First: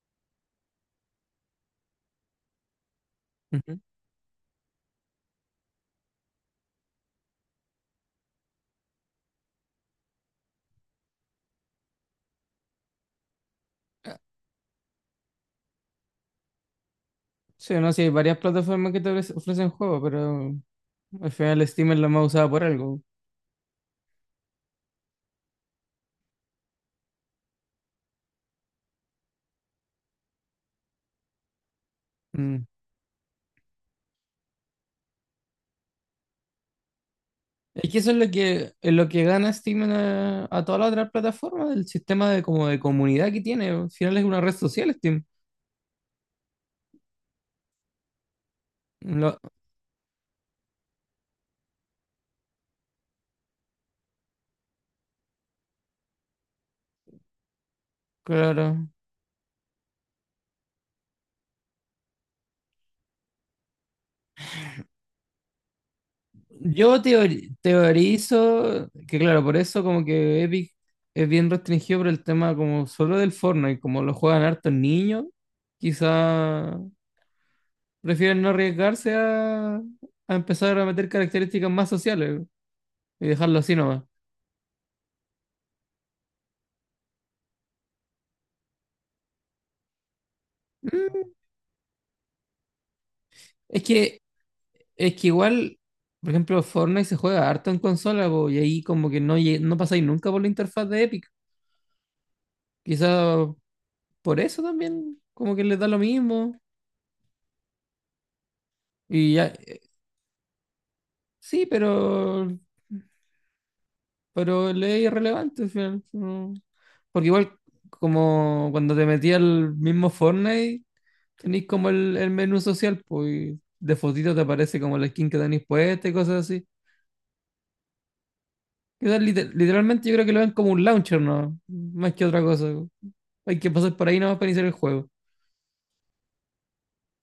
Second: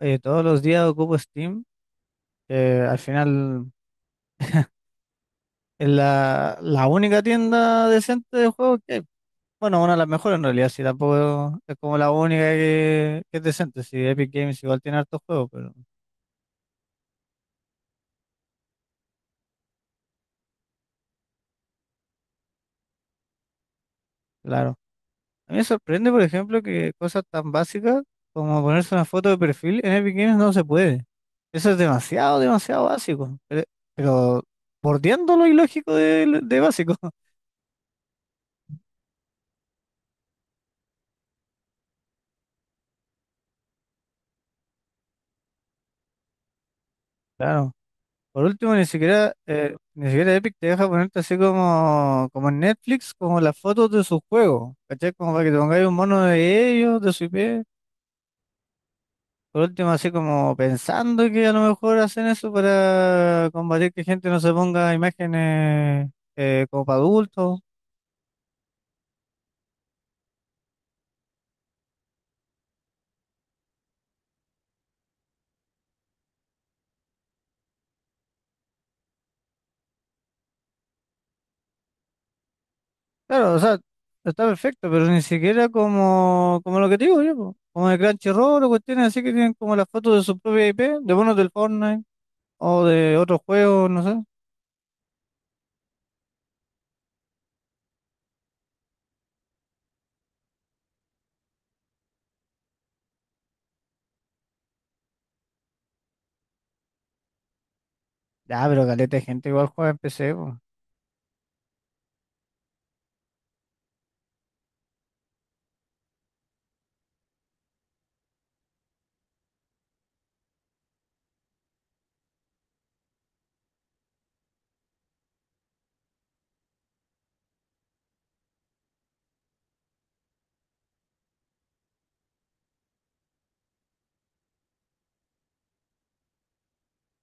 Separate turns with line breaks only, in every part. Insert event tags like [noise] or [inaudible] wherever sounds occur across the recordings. Todos los días ocupo Steam, que al final
Ujú.
es la única tienda decente de juegos que hay. Bueno, una de las mejores en realidad, sí, tampoco es como la única que es decente. Sí, Epic Games igual tiene hartos juegos, pero
Sí, no, sí, hay varias plataformas que te ofrecen juegos, pero al final Steam es la más usada por algo.
claro. A mí me sorprende, por ejemplo, que cosas tan básicas como ponerse una foto de perfil en Epic Games no se puede. Eso es demasiado,
Mm.
demasiado básico. Pero bordeando lo ilógico de básico. [laughs]
Es que eso es lo que gana Steam a todas las otras plataformas, el sistema de, como de comunidad que tiene. Al final es una red social Steam.
Claro. Por último, ni siquiera,
Lo-
ni siquiera Epic te deja ponerte así como, como en Netflix, como las fotos de sus juegos, ¿cachai? Como para que te pongáis un mono de ellos, de su IP.
claro.
Por último, así como pensando que a lo mejor hacen eso para combatir que gente no se ponga imágenes como para
Yo
adultos.
teorizo que, claro, por eso como que Epic es bien restringido por el tema como solo del Fortnite, como lo juegan hartos niños, quizá prefieren no arriesgarse a empezar a meter características más sociales y
Claro, o
dejarlo así
sea,
nomás.
está perfecto, pero ni siquiera como, como lo que te digo yo, po, como de Crunchyroll o cuestiones así que tienen como las fotos de su propia IP, de
Mm,
monos del Fortnite o de otros
Es
juegos, no
que,
sé.
es que igual, por ejemplo, Fortnite se juega harto en consola, po, y ahí como que no, no pasáis nunca por la interfaz de Epic. Quizá por eso también, como que les da lo mismo.
Ah, pero caleta de
Y ya,
gente igual juega en PC, po.
sí, pero le es irrelevante al final, no. Porque igual, como cuando te metías al mismo Fortnite tenéis como el menú social, pues y de fotito te aparece como la skin que tenéis puesta y cosas así. Quizás literalmente yo creo que lo ven como un launcher, ¿no? Más que otra cosa. Hay que pasar por ahí nomás para iniciar el juego.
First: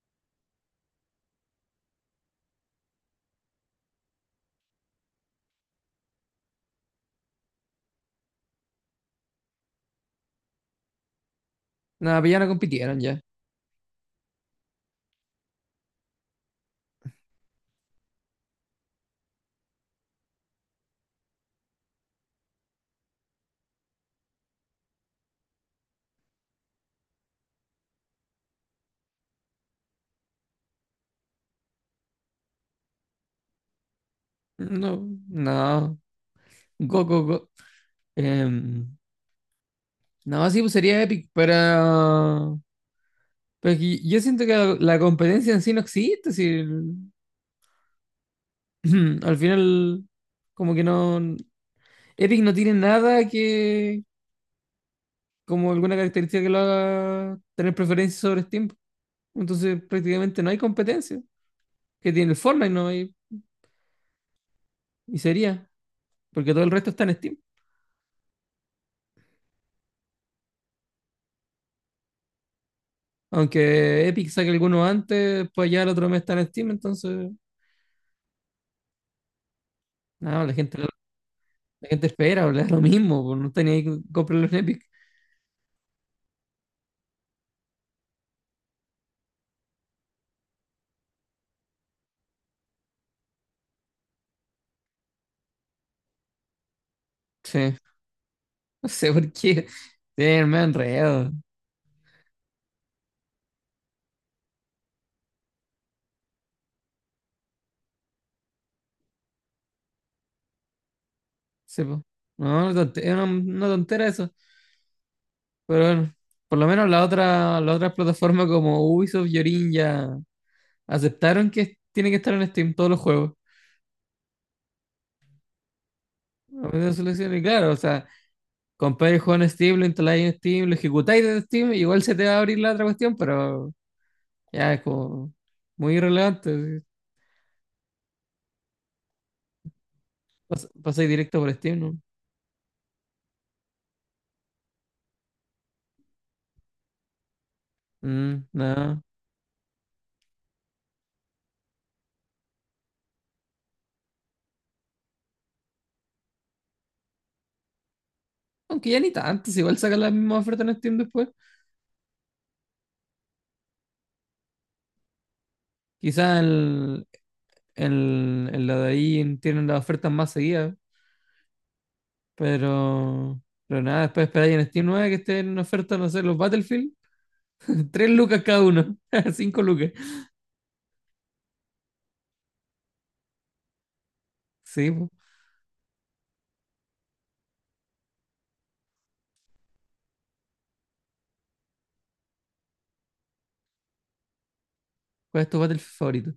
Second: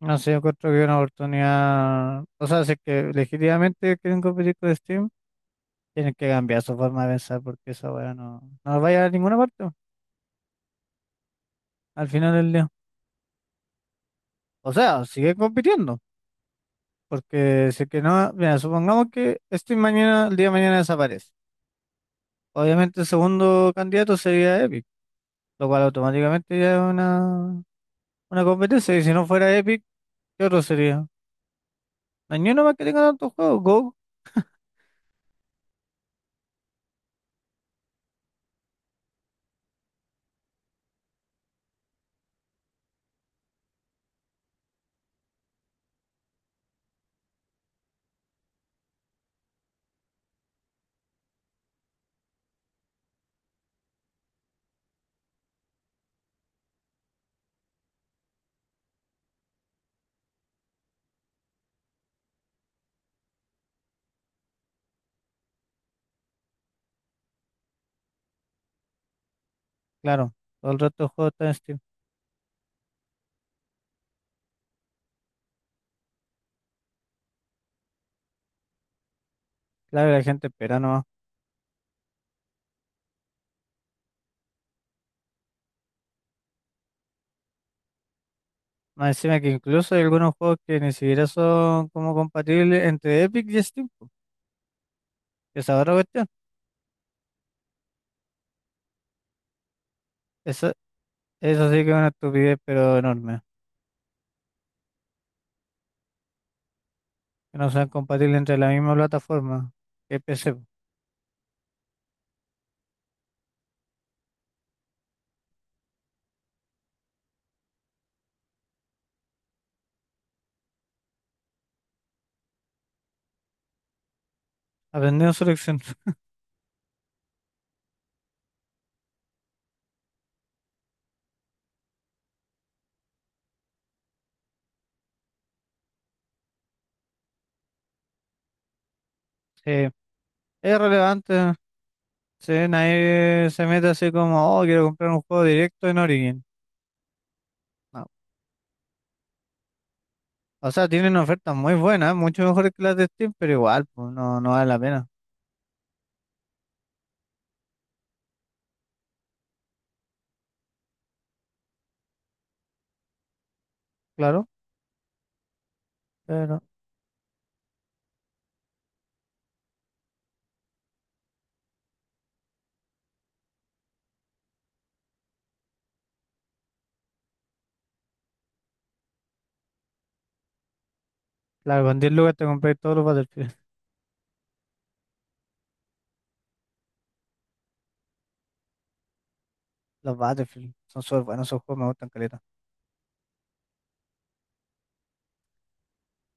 No sé, yo encuentro que es una oportunidad. O sea, si es que legítimamente quieren competir con Steam, tienen que cambiar su forma de pensar porque esa weá no, no va a llegar a ninguna parte al
Nada, pues
final
ya no
del día.
compitieron ya.
O sea, sigue compitiendo. Porque si es que no, mira, supongamos que Steam mañana, el día de mañana desaparece. Obviamente el segundo candidato sería Epic, lo cual automáticamente ya es una competencia. Y si no fuera Epic, ¿qué otro sería? No hay ni uno más que tenga tantos juegos. Go,
No, no. Go, go, go. Em, no, sí, pues sería Epic, pero es que yo siento que la competencia en sí no existe. Si el- [clears throat] al final, como que no. Epic no tiene nada que, como alguna característica que lo haga tener preferencia sobre Steam. Entonces prácticamente no hay competencia que tiene el Fortnite, no hay, y sería, porque todo el resto está en Steam.
claro. Todo el resto de juegos está en Steam.
Aunque Epic saque alguno antes, pues ya el otro mes está en Steam, entonces,
Claro, la
no,
gente
la
espera
gente, la
nomás.
gente espera, [laughs] o le da lo mismo, pues no tenía que comprarlo en Epic.
Más encima que incluso hay algunos juegos que ni siquiera son como compatibles entre Epic y Steam, po. Esa es otra cuestión.
Sí, no sé por qué. Sí, me
Eso,
enredo.
eso sí que es una estupidez, pero enorme. Que no sean compatibles entre la misma plataforma que PC, po.
Sí, po. No, es una tontera eso. Pero bueno, por lo menos la otra plataforma como Ubisoft y Origin ya aceptaron que tiene que estar en Steam todos los juegos.
Aprendiendo su lección. [laughs]
A veces solución, y claro, o sea, compráis el juego en Steam, lo instaláis en Steam, lo ejecutáis en Steam, igual se te va a abrir la otra cuestión, pero ya es como muy irrelevante.
Sí, es
Pasáis directo por
relevante.
Steam, ¿no?
Sí, nadie se mete así como, oh, quiero comprar un juego directo en Origin. No.
Mm, no.
O sea, tienen ofertas muy buenas, mucho mejores que las de Steam, pero igual, pues no, no vale la pena.
Aunque ya ni tanto, si igual sacan las mismas ofertas en Steam después.
Claro,
Quizás
pero
en la de ahí tienen las ofertas más seguidas, pero, pero nada, después esperáis en Steam 9 que esté en oferta, no sé, los Battlefield. [laughs] Tres lucas cada uno, [laughs] cinco lucas.
claro, con 10 lucas te compré todos los Battlefield.
Sí, po.
Los Battlefield son súper buenos, esos juegos me gustan caleta.
¿Cuál es tu Battlefield favorito?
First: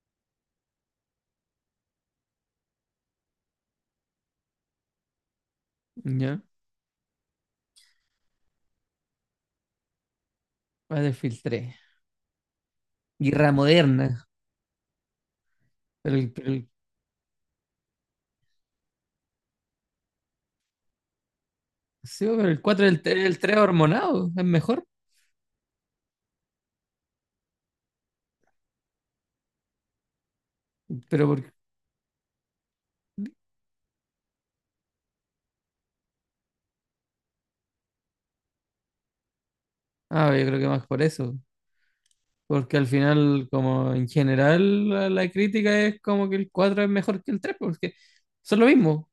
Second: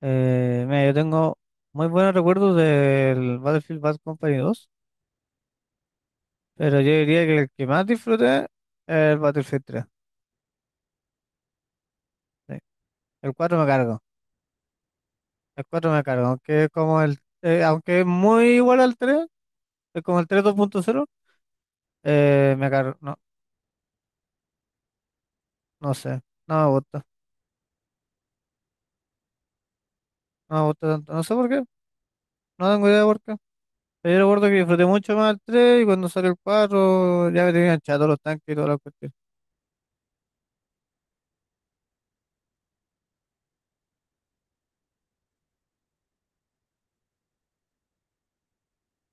Mira, yo tengo muy buenos recuerdos del Battlefield Bad Company 2,
Ya,
pero yo diría que el que más disfruté es el Battlefield tres,
Battlefield tres.
sí. El
Guerra
4 me cargo,
moderna.
el cuatro me
Pero
cargo,
el, pero
aunque
el-
es como aunque es muy igual al tres, es como el 3 2.0.
sí, pero el
Me
cuatro
cargo,
el 3 hormonado es mejor.
no sé, no me gusta, no me gusta tanto, no
Pero
sé
por,
por qué, no tengo idea por qué. Pero yo recuerdo que disfruté mucho más el tres, y cuando salió el 4 ya me tenían chato los tanques y todas las cuestiones.
ah, yo creo que más por eso. Porque al final, como en general, la crítica es como que el 4 es mejor que el 3 porque son lo mismo,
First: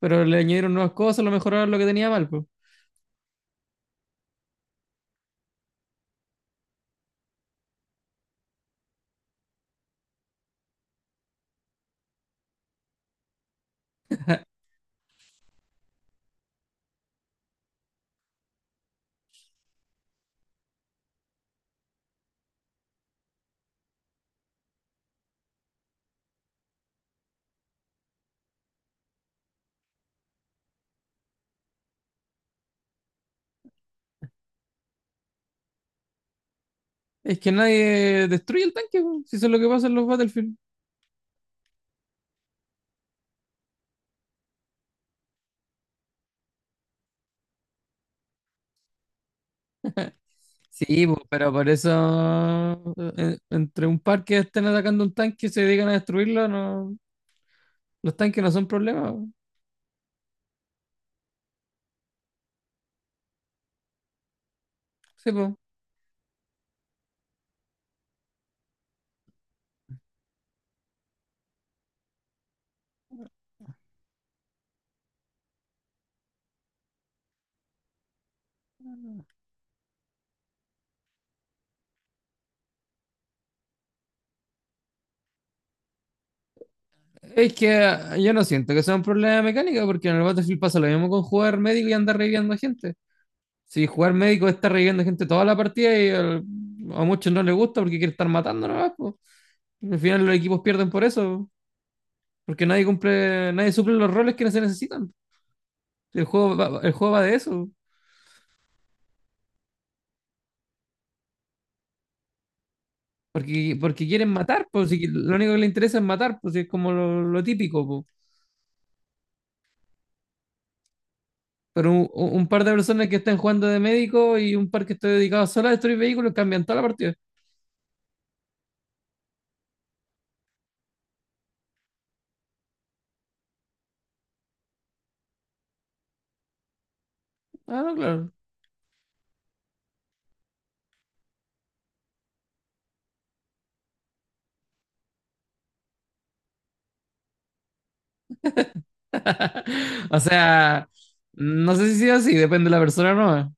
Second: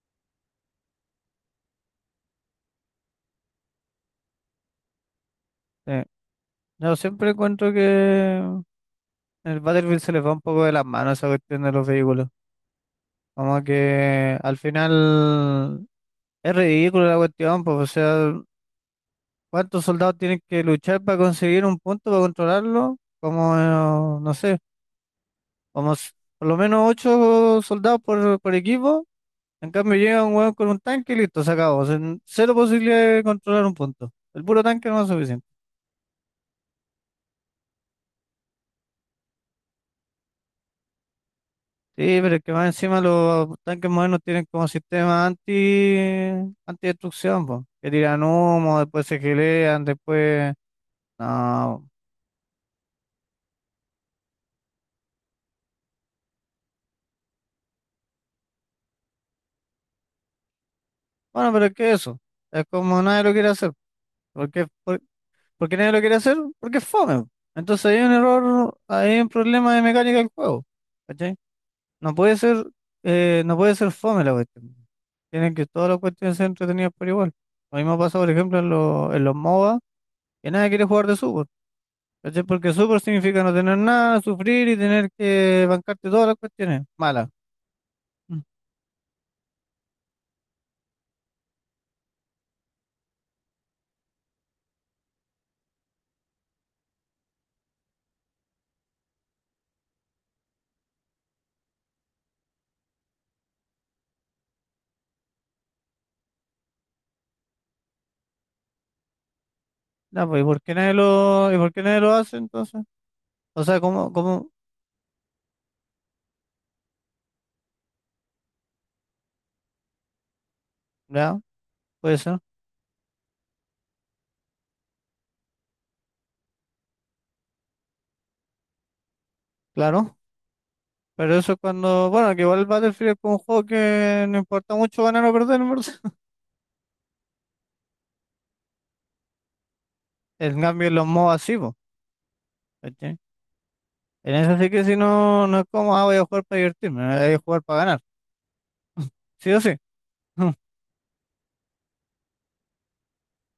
pero le añadieron nuevas cosas, lo mejoraron lo que tenía mal, pues.
Yo siempre encuentro que en el Battlefield se les va un poco de las manos esa cuestión de los vehículos. Como que al final es ridículo la cuestión, pues, o sea, ¿cuántos soldados tienen que luchar para conseguir un punto, para controlarlo? Como, no sé, como s- por lo menos ocho soldados por equipo. En cambio llega un hueón con un tanque y listo, se acabó. O sea, cero posibilidad de controlar un punto. El puro tanque no es suficiente.
Es que nadie destruye el tanque, po, si eso es lo que pasa en los Battlefield.
Sí, pero es que más encima los tanques modernos tienen como sistema antidestrucción, po, que tiran humo, después se gelean, después...
Sí, po, pero por
No,
eso entre un par que estén atacando un tanque y se dedican a destruirlo, no, los tanques no son problema, po.
bueno, pero es que eso, es como nadie lo quiere hacer. ¿Por qué, por,
Sí, po.
¿por qué nadie lo quiere hacer? Porque es fome, po. Entonces hay un error, hay un problema de mecánica del juego, ¿cachai? No puede ser, no puede ser fome la cuestión. Tienen que todas las cuestiones ser entretenidas por igual. Lo mismo pasa, por ejemplo, en los MOBA, que nadie quiere jugar de sub, ¿cachai? Porque súper significa no tener nada, sufrir y tener que bancarte todas las cuestiones malas.
Es que yo
Mm.
no siento que sea un problema de mecánica, porque en el Battlefield pasa lo mismo con jugar médico y andar reviviendo a gente. Si jugar médico está reviviendo gente toda la partida y a muchos no les gusta porque quiere estar matando nomás, po. Al final los equipos pierden por eso, po, porque nadie cumple, nadie suple los roles que se necesitan. El juego va de eso.
Ya, pues, ¿y por qué nadie lo hace entonces? O
Porque,
sea,
porque quieren
¿cómo?
matar, pues si lo único que les interesa es matar, pues es como lo típico, po.
Ya,
Pero un,
puede ser,
un par de personas que están jugando de médico y un par que está dedicado solo a destruir vehículos cambian toda la partida.
claro. Pero eso es cuando, bueno, que igual el Battlefield es como un juego que no importa mucho ganar o perder, en verdad. [laughs]
Ah, no, claro.
En cambio, en los modos así, po, ¿cachai? En eso sí que si no, no es como, ah, voy a jugar para divertirme, voy a jugar para ganar. Sí o
[laughs]
sí.
O
[laughs]
sea, no sé si sea así, depende de la persona, ¿no?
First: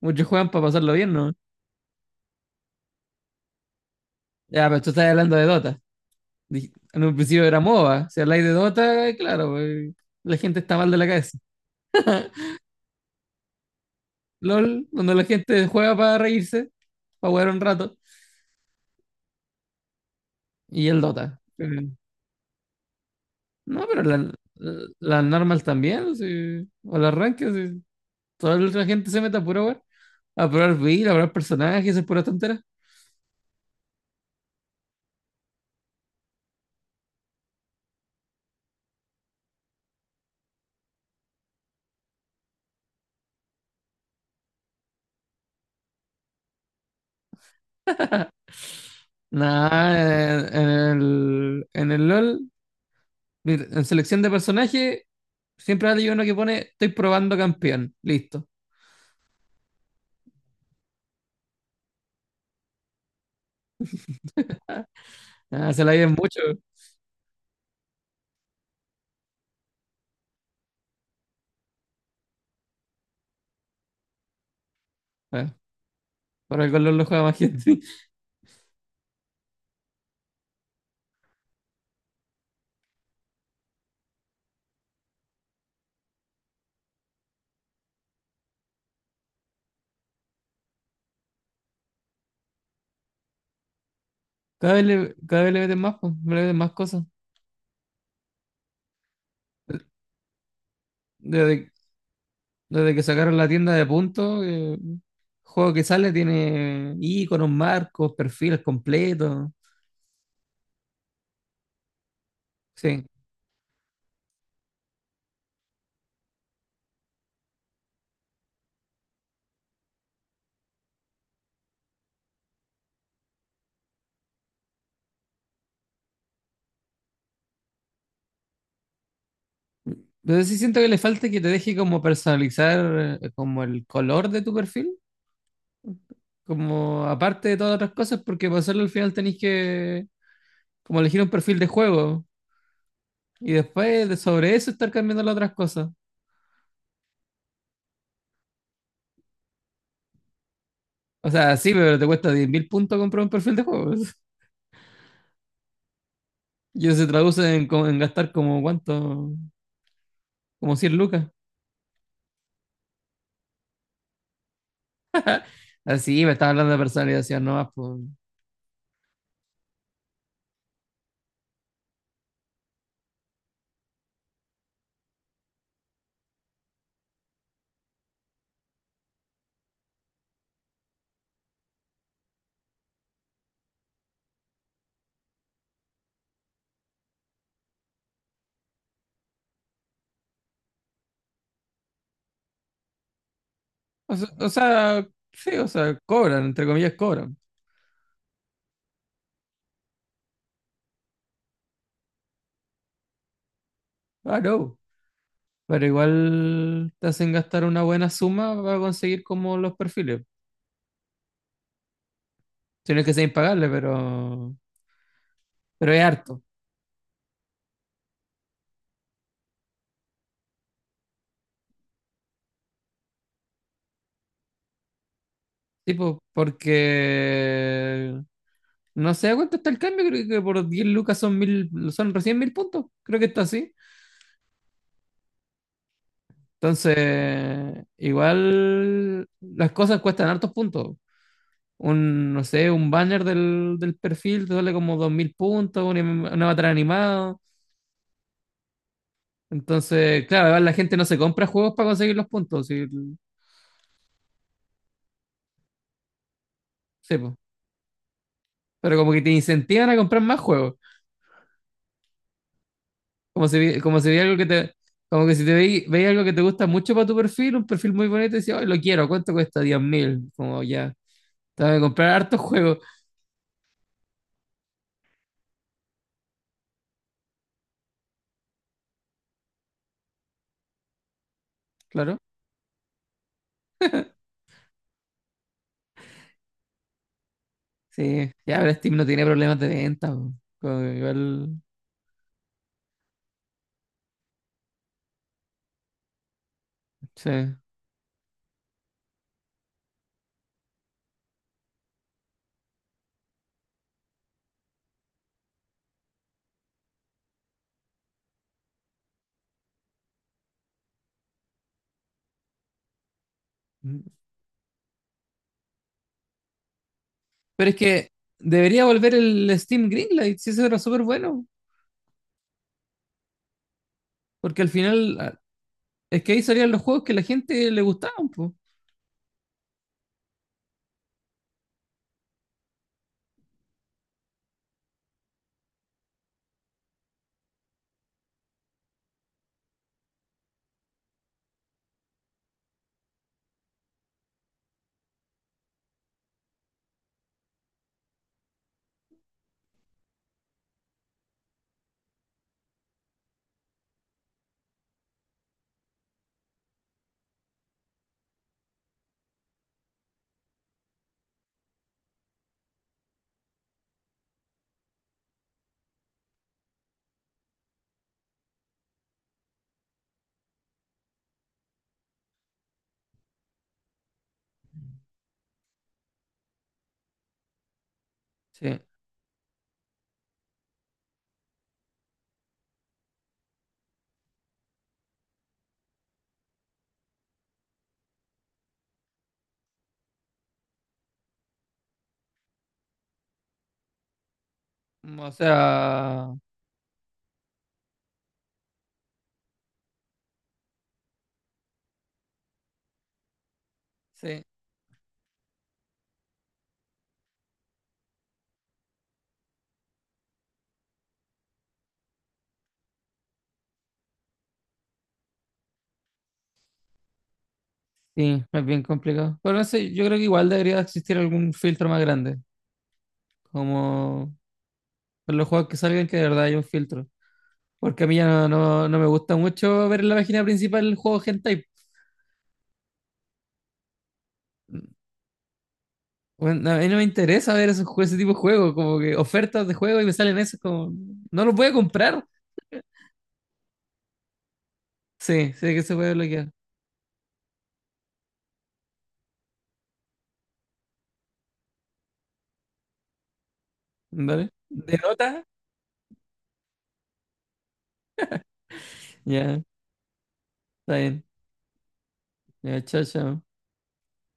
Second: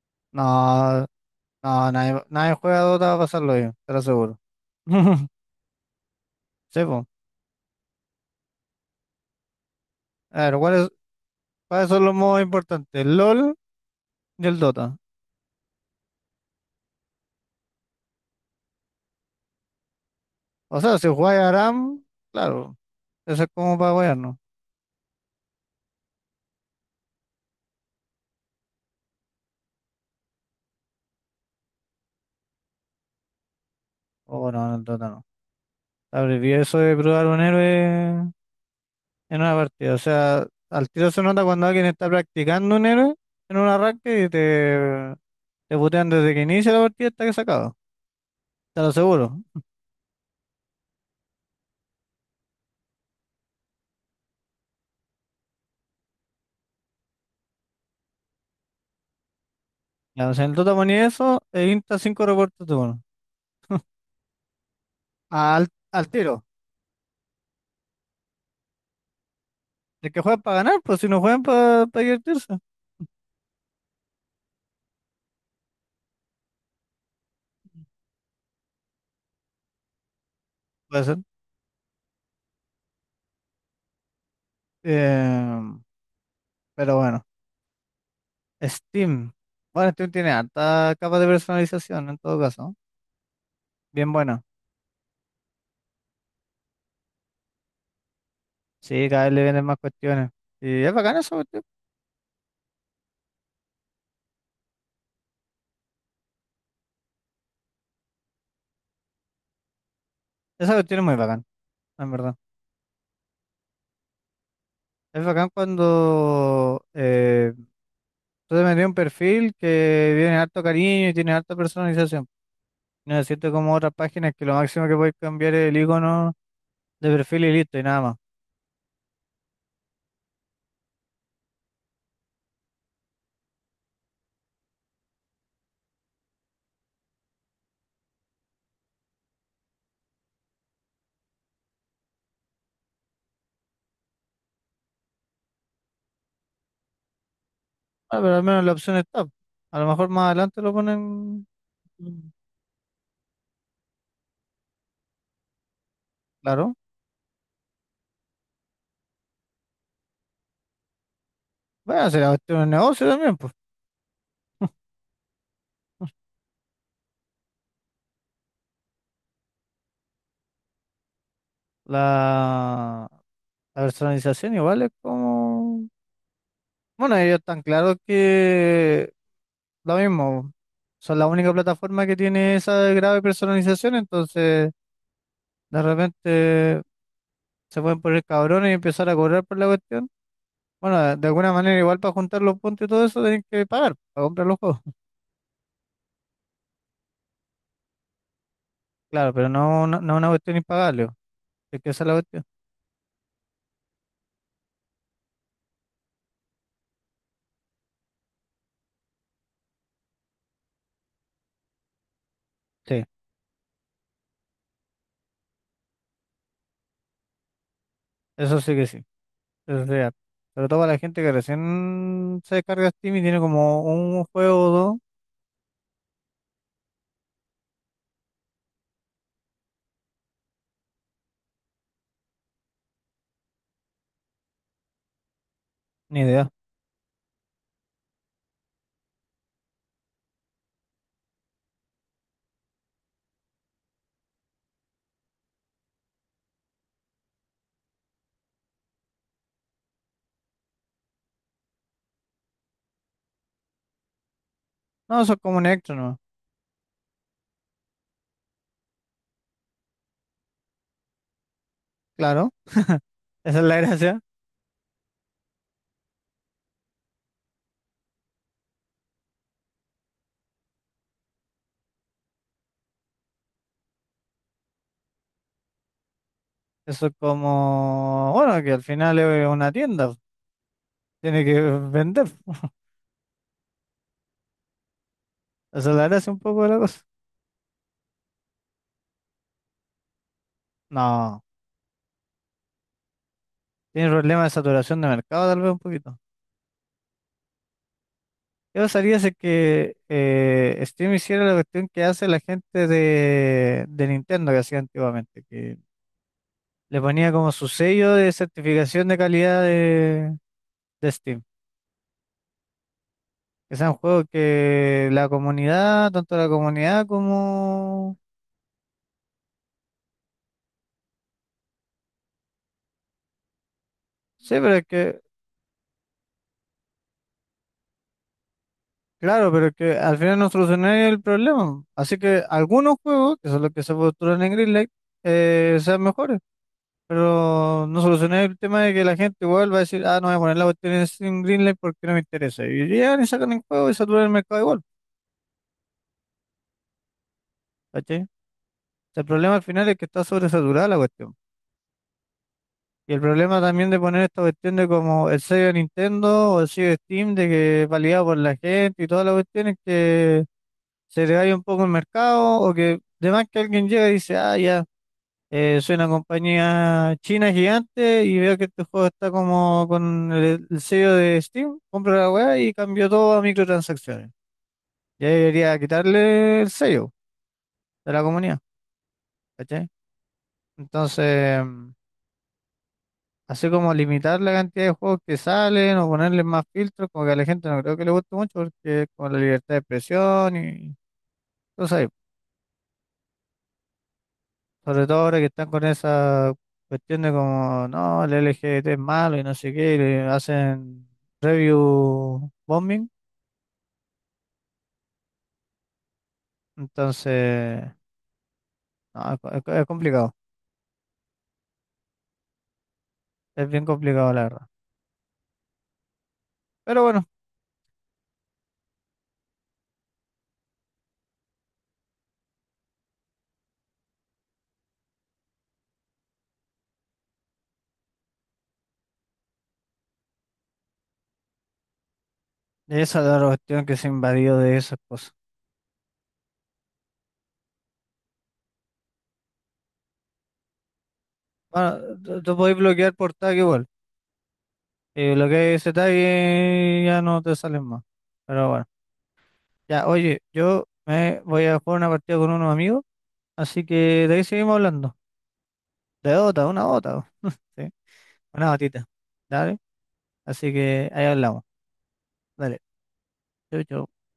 Muchos juegan para pasarlo
No,
bien, ¿no?
nadie juega a Dota para pasarlo bien, te lo aseguro.
Ya, pero tú estás
[laughs]
hablando de Dota.
Sí,
En
po.
un principio era MOBA. Si habláis de Dota, claro, pues, la
A ver,
gente está
¿cuáles?
mal de la cabeza.
Para eso es lo más importante, el LOL y el
LOL,
Dota.
donde la gente juega para reírse, para jugar un rato,
O
y
sea,
el
si jugáis
Dota.
Aram, claro, eso es como
No,
para
pero
wearnos.
las normal también, sí. O las arranque, sí. Toda la gente se mete a pura weá. A probar build, a probar personajes, es pura tontera.
O no, en el Dota no. Abreví eso de probar un héroe en una partida. O sea, al tiro se nota cuando alguien está practicando un héroe en un arranque y te putean desde que inicia la partida hasta que se acaba. Te lo aseguro.
Nada, en el LOL, mira, en selección de personaje, siempre hay uno que pone, estoy probando campeón. Listo.
Ya, o sea, en el Dota ponía eso e insta 5 reportes de uno. Al,
Ah, se la
al
llevan mucho.
tiro. El que juega para ganar, pues si no juegan para divertirse.
Ah, por algo el LOL lo juega más gente. [laughs]
Puede ser. Eh, pero bueno. Steam. Bueno, Steam tiene alta capa de personalización en todo caso. Bien buena.
Cada vez le meten más, pues, le meten más cosas.
Sí, cada vez le vienen más cuestiones. Y es bacán esa cuestión.
Desde, desde que sacaron la tienda de puntos, juego que sale tiene iconos, marcos, perfiles completos.
Esa cuestión es muy bacán, en verdad.
Sí.
Es bacán cuando tú te metes en un perfil que tiene harto cariño y tiene harta personalización. No es cierto como otras páginas que lo máximo que puedes cambiar es el icono de perfil y listo y nada más.
Pero sí siento que le falta que te deje como personalizar como el color de tu perfil, como aparte de todas otras cosas, porque para hacerlo al final tenés que como elegir un perfil de juego y después de sobre eso estar cambiando las otras cosas.
Ah, pero al menos la opción está. A lo mejor más adelante lo
O
ponen.
sea, sí, pero te cuesta 10.000 puntos comprar un perfil de juego. [laughs]
Claro.
Y eso se traduce en, en gastar como cuánto, como 100 lucas.
Bueno, será cuestión de negocio también, pues.
Así, me estaba hablando de personalización nomás. Pues.
La La personalización igual es como... Bueno, ellos tan claro que lo mismo, son la única plataforma que tiene esa grave personalización, entonces de repente se pueden poner cabrones y empezar a cobrar por la cuestión. Bueno, de alguna manera igual para juntar los puntos y todo eso tienen que pagar
O
para
sea,
comprar
o
los juegos.
sea, sí, o sea, cobran, entre comillas, cobran.
Claro, pero no es una cuestión impagable, po, es que esa es la cuestión.
Ah, no. Pero igual te hacen gastar una buena suma para conseguir como los perfiles. Si
Sí,
no que ser impagable, pero es harto.
eso sí que sí, eso es real. Sobre todo para la gente que recién se descarga Steam y tiene como un juego o dos,
Tipo, porque no sé a cuánto está el cambio, creo que por 10 lucas son mil, son recién mil puntos. Creo que está así.
ni idea.
Entonces, igual las cosas cuestan hartos puntos. Un, no sé, un banner del perfil te sale como 2000 puntos, un avatar animado. Entonces, claro, igual la gente no se compra juegos para conseguir los puntos, si.
No, son como un extra.
Sí, po. Pero como que te incentivan a comprar más juegos.
Claro, [laughs]
Como
esa
si,
es la
vi- como si
gracia.
veía algo que te. Como que si te veía algo que te gusta mucho para tu perfil, un perfil muy bonito, y decías, "Ay, lo quiero, ¿cuánto cuesta? 10.000". Como ya, te voy a comprar hartos juegos,
Eso es como, bueno, que al final es una tienda, tiene que
claro.
vender. Esa es la gracia un poco de la cosa.
Sí, ya, pero Steam no tiene problemas de venta, po. Como que
No,
igual,
tiene problemas de saturación de mercado tal vez un poquito.
sí.
¿Qué pasaría si es que Steam hiciera la cuestión que hace la gente de Nintendo que hacía antiguamente? Que le ponía como su sello de certificación de calidad de Steam. Que sea un juego que la comunidad, tanto la comunidad
Pero es que
como...
debería volver el Steam Greenlight, si eso era súper bueno,
Sí,
porque al
pero es
final,
que
es que ahí salían los juegos que la gente le gustaban, pues.
claro, pero que al final no escenario el problema. Así que algunos juegos, que son los que se postulan en Greenlight, sean mejores. Pero no solucioné el tema de que la gente igual va a decir, ah, no voy a poner la cuestión en Greenlight porque no me interesa. Y llegan y sacan el juego y saturan el mercado igual. ¿Cachai? El problema al final es que está sobresaturada la cuestión. Y el problema también de poner esta cuestión de como el sello de Nintendo o el sello de Steam, de que es validado por la gente y todas las cuestiones que se le un poco el mercado o que... Además que alguien llega y dice, ah, ya. Soy una compañía china gigante y veo que este juego está como con el sello de Steam. Compro la weá y cambio todo a microtransacciones. Ya debería quitarle el sello de la comunidad,
Sí,
¿cachai? Entonces, mm, así como limitar la cantidad de juegos que salen o ponerle más filtros, como que a la gente no creo que le guste mucho porque con la libertad de expresión y cosas. Sobre todo
o
ahora que están con
sea,
esa cuestión de como, no, el LGBT es malo y no sé qué, y le hacen review bombing.
sí.
Entonces, no, es complicado, es bien complicado la verdad. Pero bueno,
Sí, es bien complicado. Pero no sé, yo creo que igual debería existir algún filtro más grande. Como en los juegos que salgan, que de verdad hay un filtro. Porque a mí ya no, no, no me gusta mucho ver en la página principal el juego hentai.
esa es la cuestión que se invadió de esas cosas.
Bueno, a mí no me interesa ver esos, ese tipo de juegos, como que ofertas de juego y me salen esos como. No los voy a
Bueno,
comprar.
tú podés bloquear por tag igual. Y
Sí,
bloquear
sé que
ese
se
tag
puede bloquear.
y ya no te salen más. Pero bueno, ya, oye, yo me voy a jugar una partida con unos amigos, así que de ahí
¿Vale?
seguimos
¿De
hablando.
nota?
De Dota, una Dota. [laughs] Sí. Una gotita.
Ya,
Dale. Así
está
que
bien.
ahí hablamos. Dale.
Ya, chao, chao.
Chau, chau.